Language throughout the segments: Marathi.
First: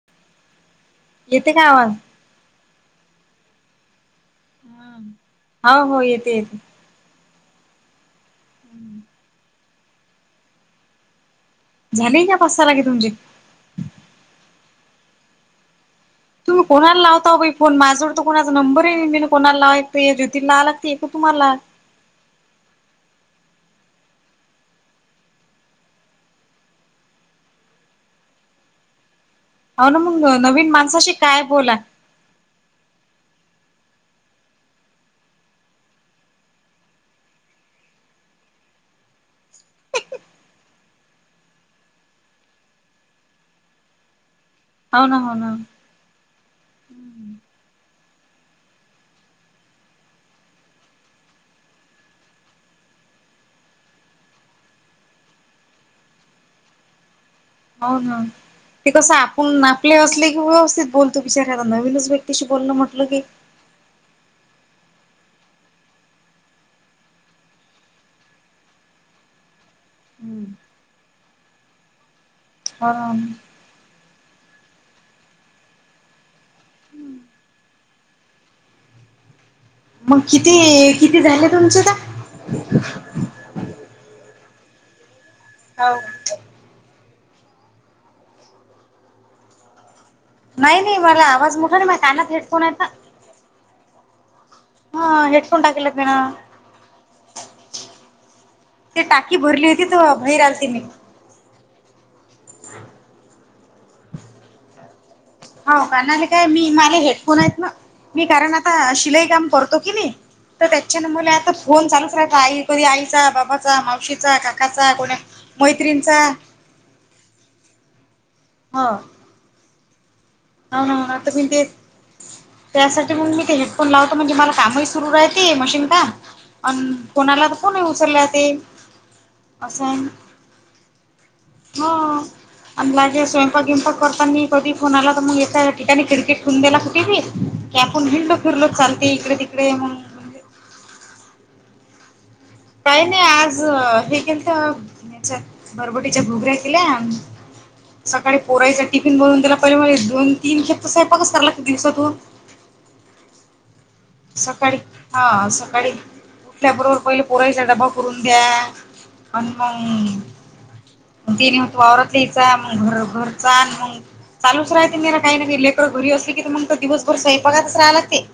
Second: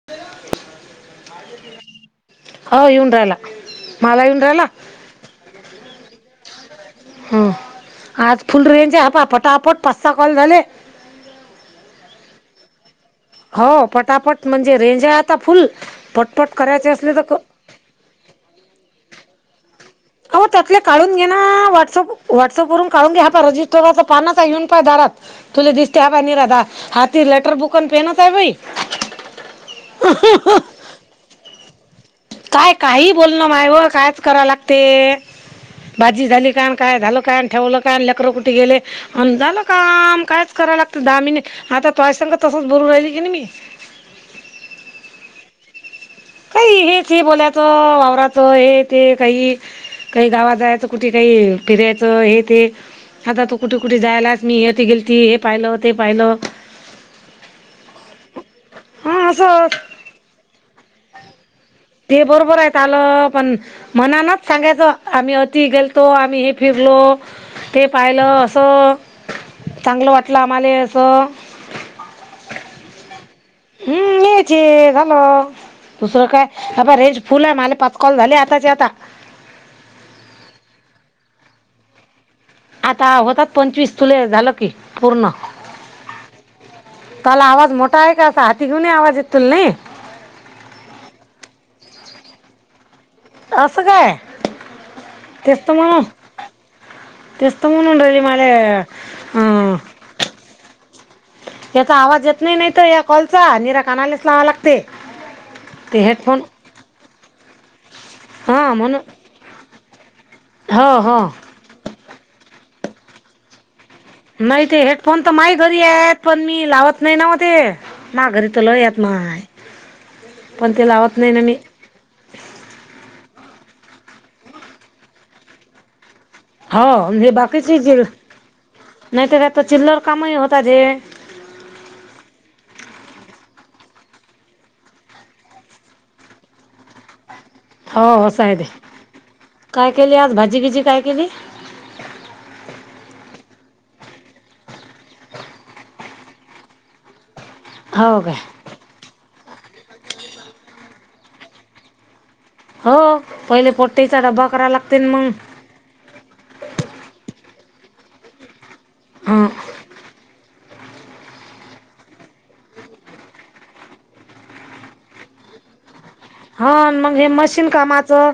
[unintelligible] येते का आवाज? हो, येऊन राहिला. मला येऊन राहिला हम्म् हो हो येते. हं, आज फुल रेंज आहे. हा पहा पटापट पाच-सहा कॉल झाले. झाले ही का, पाच-सहा लगेच तुमचे? हो, पटापट म्हणजे रेंज आहे आता फुल पट तुम्ही कोणाला लावता ओ बाई फोन? माझ्याजवळ तर कोणाचा नंबरही नाही, मी नं कोणाला लावे. आहो, त्यातले काढून घे ना. व्हॉट्सअप व्हॉट्सअप वरून काढून घ्या, हातात रजिस्टरचं पानंच आहे येऊन पहा दारात. तुला दिसते हवा नि राधा, हाती लेटर बुक अन पेनच आहे बाई. हो ना मग, नवीन माणसाशी काय बोला? काय काहीही बोल, नं माय ओ कायच कराय लागते. भाजी झाली का? काय झालं का? ठेवलं का? लेकरं कुठे गेले? हम्म्, झालं काम. कायच करायला लागतं, दहा मिनिट. आता तुझ्या संग, तसंच बोलू राहिल की नाही मी? होना, हो ना. काहीही, हेच हे बोलायचं. वावराचं हे ते काही काही गावाला जायचं कुठे काही फिरायच हे ते. आता तू कुठे कुठे जायलाच, मी हे ते गेलती हे पाहिलं ते पाहिलं. हो ना, ते कसं हा आपण असं आपले असले कि, व्यवस्थित बोल तो. बिचार्याला नवीनच ते व्यक्तीशी बरोबर बोलणं आहेत म्हटलं की आलं पण मनानच सांगायचं. आम्ही इथं गेलतो. आम्ही हे फिरलो. ते पाहिलं असं, चांगलं वाटलं आम्हाला असं. हा. हम्म्, हेच आहे झालं. दुसरं काय हे पहा, रेंज फुल आहे माझे पाच कॉल झाले आताच्या आता. मग किती, किती झाले तुमचे आता? हा, होतात. पंचवीस तुले झालं की पूर्ण. हो. काल आवाज मोठा आहे का असा? तिकडून लई आवाज येतो तुला नाही? नाही नाही. मला आवाज मोठा नाही माझ्या कानात हेडफोन आहे ना. असं काय. हा, हेड फोन तेच तर टाकले म्हणून कानात. तेच तर, म्हणून राहिली. मला ते टाकी भरली अं होती तर बाहेर आलते मी याचा आवाज येत नाही. नाही तर या कॉलचा. त्याला कानालेच लावावा लागते. हो. ते कानाले हेडफोन काय, मी माले हेडफोन आहेत ना. मी कारण हां आता, म्हणून शिलाई काम करतो की नाही. तर हो त्याच्यानं हो मला आता फोन चालूच राहायचा. आई कधी, आईचा बाबाचा, मावशी नाही ते हेडफोन तर माही घरी आहेत, पण मी लावत नाही ना ओ ते. माघारी तुला येत नाय. हाऊ ना आता पण मी तेच त्यासाठी मग मी ते हेडफोन लावतो. म्हणजे मला कामही सुरू राहते मशीन काम अन हो हे फोन आला तर बाकीची फोनही चिल उचलले जाते. नाही तर आता चिल्लर असं कामही होतात हे हं, अन माजे स्वयंपाक बीयपांक करताना कधी फोन आला मग एका ठिकाणी खिडकीत ठिवून देला कुठे बी, की हो आपण हिंडलो असं आहे ते फिरलो चालते इकडे तिकडे काय मग. केली आज भाजी बीजी काय केली? काही नाही. आज हे केलंतं, म्हणजे बरबटीच्या घुगऱ्या केल्या हो काय सकाळी पोरायचा टिफिन बनवून दिला. पहिले मला दोन-तीन खेपा तर सैपाकच कराय लागते दिवसातून. हो. पहिले पोट्टेयचा डब्बा करा सकाळी लागतेन मंग हा सकाळी उठल्याबरोबर पहिले पोरईचा डबा करून द्या. आन हं. मंग ते नही होत वावरतलियचा, मग घर- घरचा आन मग चालूच राहते मेरा काही ना काही. लेकरं घरी असले की तर मग हा तर न दिवसभर मग हे मशीन स्वयंपाकातच राहाय लागते. कामाचं.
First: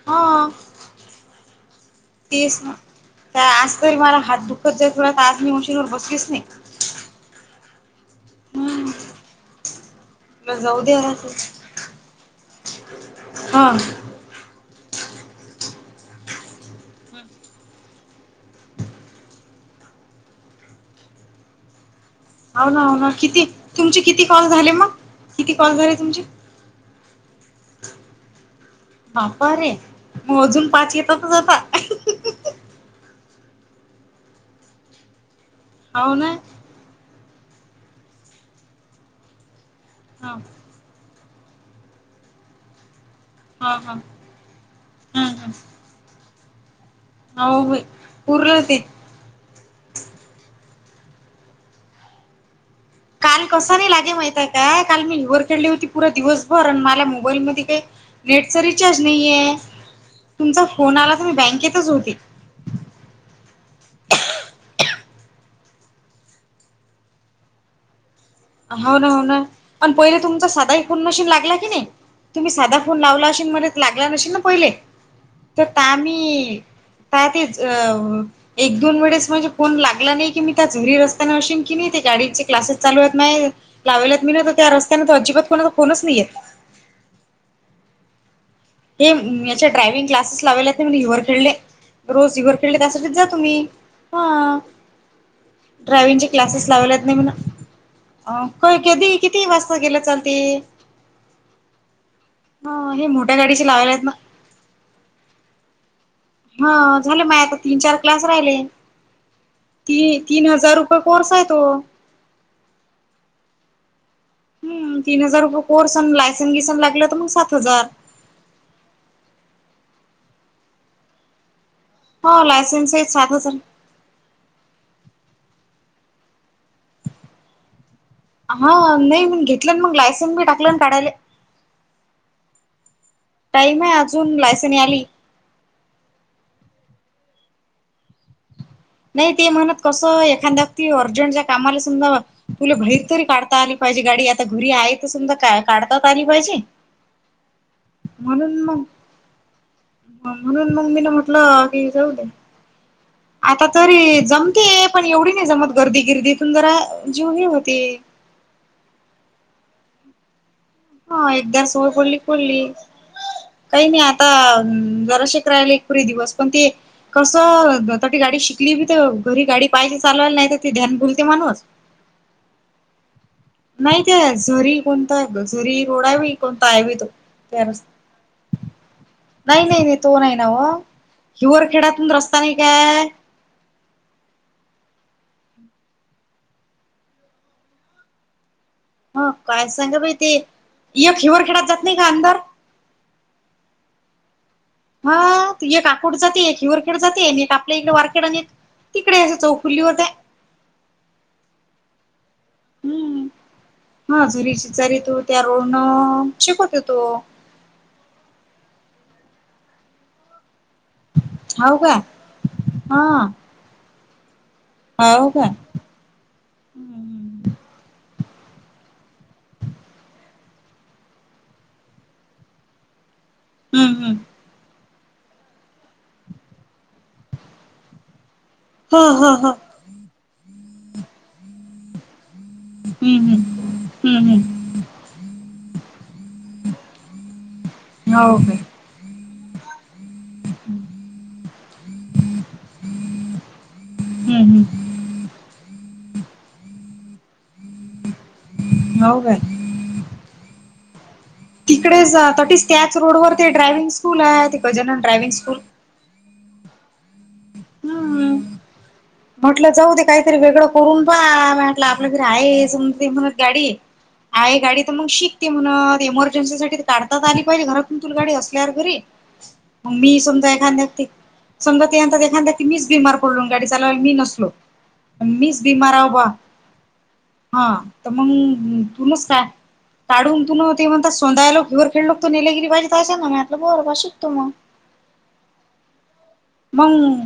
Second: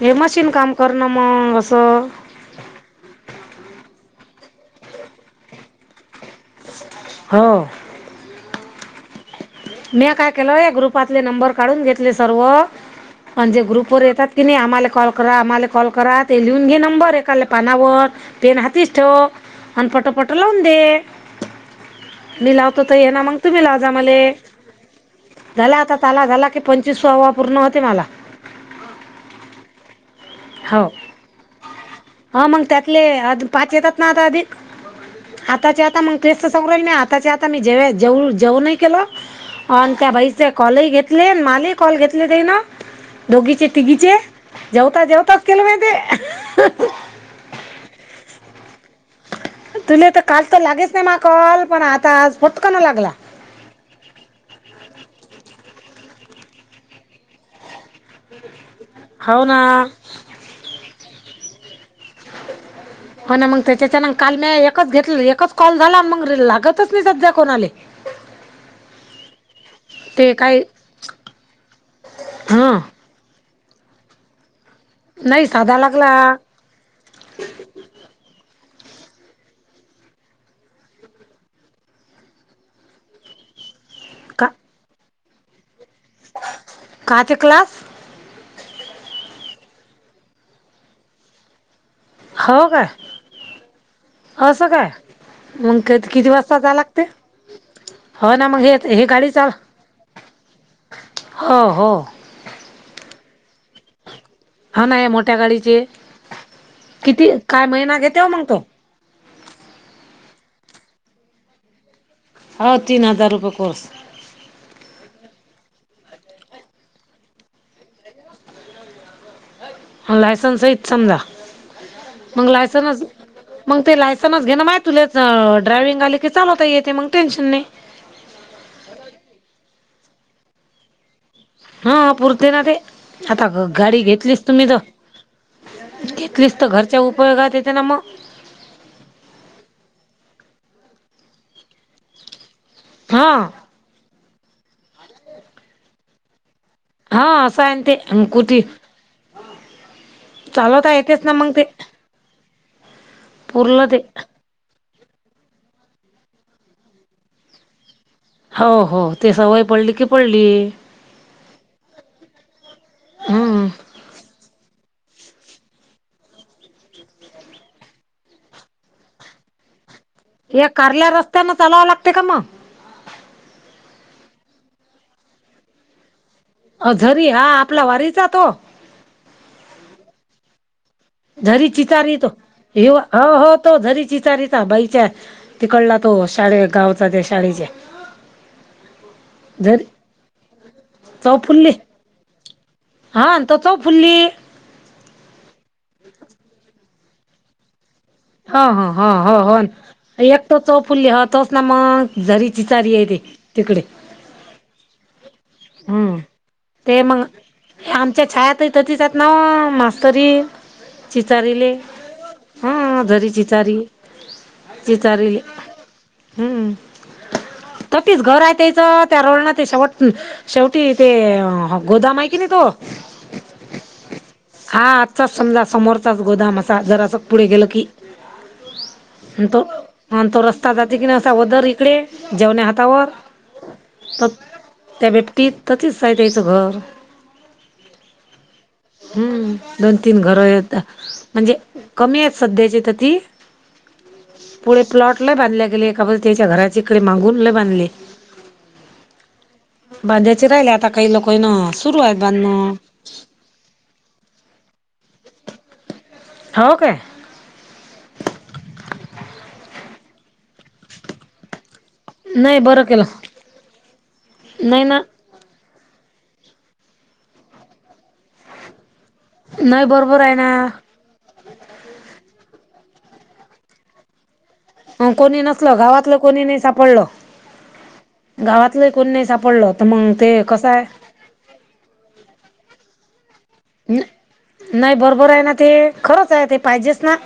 हे मशीन काम करणं मग असं तीस ना आज तरी मला हात दुखत जाईल थोडा तर आज मी मशीनवर बसलीच नाही. हो. हं. म्या काय केलं? या ग्रुपातले नंबर काढून घेतले सर्व. अन जे हा. ग्रुप वर येतात तिने आम्हाला कॉल करा, आम्हाला कॉल करा. ते लिहून घे नंबर एखादल्या पानावर पेन हातीस ठेव अन पटोपटो लावून दे. मी हो लावतो हो त हे ना मग किती तुम्ही लाव जा तुमचे मले. किती कॉल झाले मग किती कॉल झाला झाले आता तुमचे? ताला झाला की पंचवीसवा पूर्ण होते मला. बाप्पा रे! मोजून हो पाच येतातच आता हा मग त्यातले पाच येतात ना आता अधिक. आताचे आता हो मग ते ना. तर सग मी आताच्या आता मी जेव्या- जेउ- जेवणही केलं आणि त्या हा बाईचा कॉलही घेत तीले न माले कॉल घेतली तेयन. दोघीचे हा हा तीघीचे. जेवता जेवताच केलं मी ते. हाऊ बाई. पूर्र ते तुले तर काल तर लागेच नाही महा कॉल. पण आता आज फटकन लागला. काल कस नाही लागे महितय काय? काल मी हिवरखेडली होती पुरा दिवसभर आणि मला मोबाईल मधी काही नेटचा रिचार्ज हो नाहीये. ना तुमचा फोन आला तर मी बँकेतच होती. हो ना. मग त्याच्याच्यान काल मी एकच घेतलं एकच कॉल झाला मग लागतच नही सध्या कोणाले. हो ना हो ना. पण पहिले ते तुमचा काही सादाही फोन कोणाशी लागला की नाही? तुम्ही साधा हां फोन लावला असशेल मले त लागला नशील ना पहिले. नाही तर साधा ता लागला मी ता तिच अ एक दोन वेळेस म्हणजे फोन लागला नाही की मी त्या झरी रस्त्याना अशन की नाही ते गाडीचे क्लासेस चालू आहेत. नाही. लावालेत मी ना का तर त्या रस्त्याने तो अजिबात कोणा फोनच नाही येत. काहाचे क्लास? ते अं याचे, ड्रायव्हिंग क्लासेस लावेलेत मी हिवरखेडले. रोज हो हिवरखेडले काय त्यासाठीच जातू मी. हां. असं काय मग ड्रायव्हिंगचे किती वाजता क्लासेस जावं लावलेत लागते नाही म्हणा हो अं, ना मग हे होय हे कधी गाडी किती चाल वाजता गेलं तर चालते. हो हो हं, हे मोठ्या गाडीचे लावायलेत ना. हा ना या मोठ्या गाडीचे हा झालं किती माय आता काय तीन चार महिना घेते क्लास हो मग राहिले तो ती तीन हजार रुपये कोर्स आहे तो हो तीन हजार रुपये कोर्स हम् तीन हजार रुपये कोर्स अन लायसन घिसन लागलं तर मग सात हजार लायसन सहित समजा हो मग लायसन्स लायसनच आहे सात हजार मंग ते लायसनचं घे ना माहि तुलाच ड्रायविंग आले की चालवता येते मग टेन्शन नाही हा नाही मग घेतलं मग लायसन मी टाकलं काडायले हा हा पुरते ना ते आता टाईम आहे गाडी अजून घेतलीच तुम्ही लायसन तर आली घेतलीच तर घरच्या उपयोगात येते ना मग नाही ते म्हणत कसं एखांद्या वक्ती अगदी अर्जंट ज्या कामाला समजा तुला बहिर तरी हा काढता आली पाहिजे गाडी आता घरी आहे त समजा का काढता तर आली पाहिजे हा असं आहे अन ते कुठे म्हणून मग म्हणून मग मी न येतेच ना मग ते म्हटलं की जाऊ दे आता पुरलं ते तरी जमते पण एवढी नाही जमत गर्दीगिर्दीतून जरा जीव हे होते हो हो ते सवय पडली की पडली हा एकदा सवय पडली की पडली हम्म काही नाही आता जरा शिक राहीली एक पुरगी बसूवून ती कसं आता ती गाडी शिकली बी तर घरी गाडी पाहिजे चालवायला नाही तर ते ध्यान भूलते माणूस ते का मग नाही ते झरी कोणता झरी रोडावी अ झरी हा आपला वारीचा तो नाही नाही नाही तो नाही न्हवं घरी चितारी तो ये हो हो तो घरी चीतारिता बाईच्या तिकडला तो शाळे गावचा त्या शाळेच्या हो काय झरी सांग बाई ते ये खिवर खेडात जात नाही का अंधार हांं [unintelligible] फुल्ली हा ते एक आकोड जाते एक हिवरखेड जाते आणि एक आपल्या इकडे वार हा हा हा हो हो एकट चौफुल्ली हो तोच ना मग झरी चीचारी आहे रे हम्म तिकडे हा जुरी शिचारी तो त्या हम्म रोडन शिकवत तो. ते मग आमच्या छायाताई तिथं येतत ना मास्तरीन. चीचारीले, हाव का हा.. झरी चिचारी, हाव चिचारीलं.. का हम्म हम्म ततीच घर हाय तेच त्या रोडना ते शेवट शेवटी ते गोदाम हाय कणी तो हम्म, हम्म हा आजचाच समजा समोरचाच गोदाम असा जर असं पुढे गेलं की. हो हो आणि हो तो, आणि तो रस्ता जाते की नाही असा वदर इकडे. जेवण्या हातावर हम्म हम्म तर हम्म हम्म त्या बेबटीत तचय त्या्या याचं घर. हो, हो हम्म, दोन- तीन घर येत म्हणजे कमी आहेत सध्याचे पु [unintelligible] हम, हम पुढे प्लॉट ला बांधल्या गेले एका ब त्याच्या घराच्या इकडे मागून ल बांधले? नउ काय? बांधायचे राहिले आता काही लोकाय ना सुरू आहेत बांधणं स रोडवर ड्रायविंग स्कूल हाय ती गजानन ड्रायव्हिंग स्कूल. हो काय? हम्म. म्हटलं जाऊ दे काहीतरी वेगळं करून पहा. आपलं घरी आहे नाही हे बरं केलं समजत्य म्हणत गाडी आहे गाडी नाही त ना म शिक ते म्हण एमर्जन्सीसाठी काढतात आणि पहिल घरातून तुला गाडी असल्यावर घरी नाही म मी बरोबर आहे ना समजा एखाद्या ठिक समजा [unintelligible] एखाद्या मीच बीमार पडलो गाडी चावायला मी नसलो आ कोणी मीच नसल बिमार आहो गावातलं बा कोणी नाइ सापलं हा त म तूनच का सापडलं तर मग काढून ते तून कसं आहे ते म्हणत सोंदाय वर [inaudible] नाही बरोबर हाय ना ते खरंच आहे ते पाहिजेच ना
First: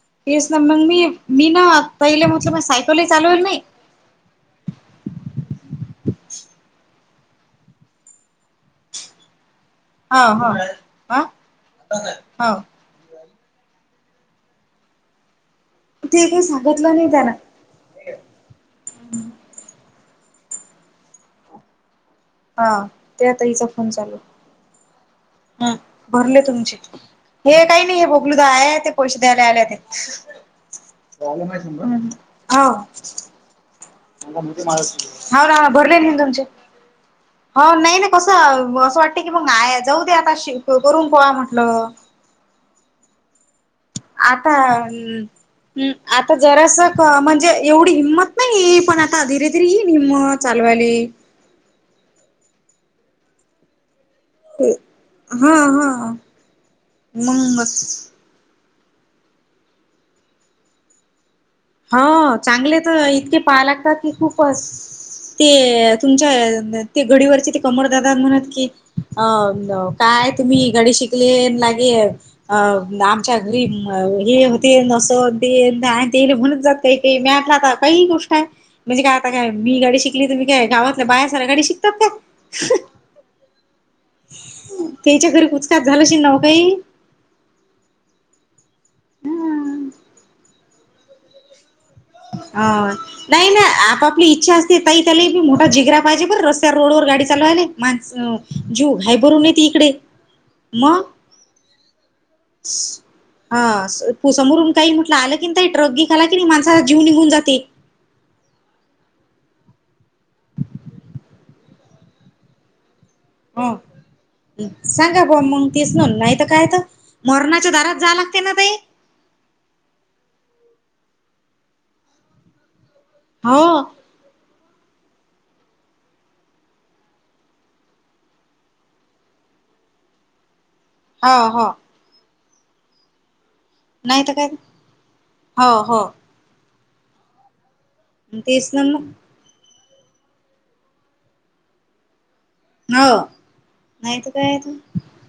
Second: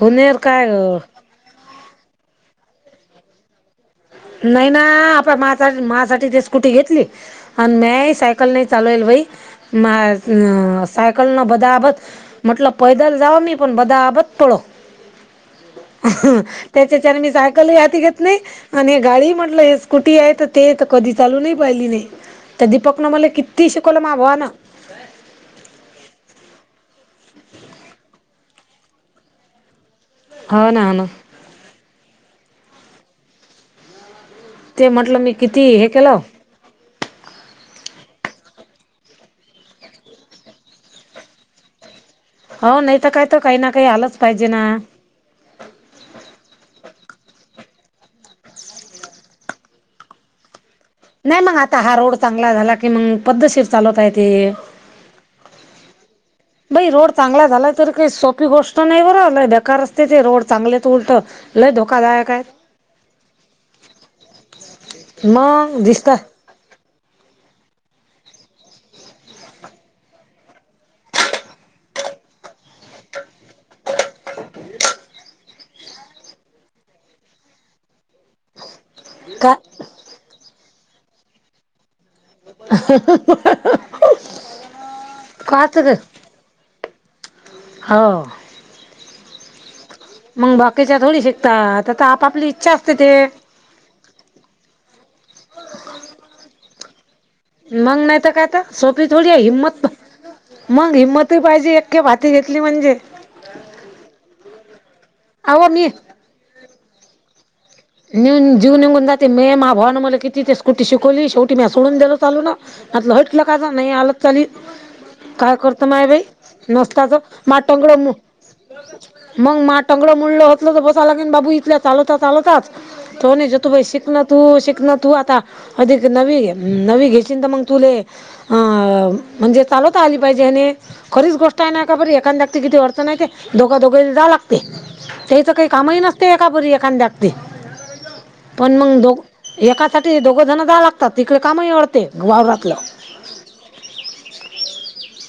हुनेर म मी मी मीना पहिले म्हटलं सायकल चालवली नाही नाइ ना आपण माझा माझ्यासाठी ते स्कुटी घेतली. आणि नाय सायकल नाही चालवली बाई हा मायात हा नं हा सायकल न बदाबद हो म्हटलं. पैदल जाव मी पण बदाबद पळो ते काही त्याच सांगितलं नाही त्यान मी [unintelligible] घेतली आणि गाडी म्हटलं हे स्कुटी आहे ते कधी चालूनही पाहिली नाही. त हा दिपकन मला त्या किती शिकवल माग वाना हम्म भरले तुमचे हे काही नाही हे बबलूदा हाय ते पैसे द्यायला यायल्याते. हो ना ना. हम्म हा. ते म्हटलं मी हौ ना किती हे भरले मी केलं तुमचे. हो नाही ना कसं असं वाटतय की म नाय जाऊ दे आता [unintelligible] करून कोळा म्हटलं. हो नाइ त काय त काही ना काही आलं आता अन हम्म आता जरास क म्हणजे एवढी हिंमत नाही पण आता धीरे धीरे येईल हिंमत चालवाली नाइ म आता हा रोड चांगला झाला की मगं पद्धतशीर चालवता येते. हो हा हा. बाई रोड चांगला झाला तरी मग काही सोपी गोष्ट नाइ बरं लय बेकार असते ते रोड चांगलेत उलट लय धोकादायक हं आहेत चांगले त इतके पाहा लागतात की खूपस ते मग दिसत तुमच्या ते घडीवरचे ते कमरदादा म्हणत की अन काय तुम्ही घडी शिकले लागे अ आमच्या घरी मं हे तेन नस तेन [unintelligible] [unintelligible] काहीही गोष्टाय म्हणजे काय आता काय का मी गाडी शिक [unintelligible] तुम्ही काय गावातल्या बाह्या साऱ्या गाडी शिकतात का? तेच्या घरी काच कुचकाच ग झाला [unintelligible] काही हो. म बाकीच्या गाडी शेक ता आता तापा हं नाही ना आपापली इच्छा ते ताई त्यालिही मोठा जिगरा पाहिजे बरं रस्त्यावर रोडवर गाडी कल्याने मग नाही तर माणसं काय अ तर जीव सोपी हाय थोडी आहे भरून ती येते हिंमत इकडे. मग हिंमतही पाहिजे एखे भाती घेतली म्हणजे. हा समोरून काही म्हटलं आलं की अहो नाही मी ट्रक बिक आला कि नाही माझा जीव निघून जाते. नेऊन जीव निघून जाते मे मा भावान मला किती ते स्कूटी शिकवली शेवटी मी सोडून दिलो चालू ना. आतलं हट. कलं काझ ह नाही आलंत चालील सांगा बुवा काय मग करत तेच माय ना बाई नाही नसताच माटंगड म ''--'' ते ना बाई. मग म टोंगर मुडलं होतलं तर बाबू इथल्या चालता चालवताच तो नाही हो जतू भाई शिकलात. तू शिकण तू आता अधिक नवी नवी घेतली तर मग तुले. अ म्हणजे चालवता आली पाहिजे खरीच हो गोष्ट हो आहे ना का बरी एखाद्याला किती अडचण आहे ते. दोघा दोघे नाही जाव तर काय लागते त्याच काही हो कामही हो नसते एका बरी एखाद्या गते. तेच पण ना मग दो एकासाठी दोघं जण जाय लागतात तिकडे कामही अडते वावरातलं. हो नाहीत काय आता.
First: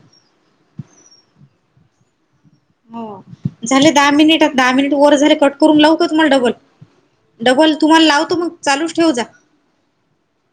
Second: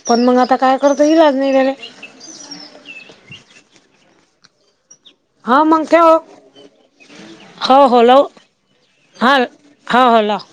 पण मग आता काय करत इलाज नाही झाले. हो झाले दहा मिनिट दहा मिनिट वर झाले. कट हा करून मग लावू का ठेव तुम्हाला डबल डबल हो हो तुम्हाला लव लावतो मग चालूच ठेव जा. हा हो हो, लाव.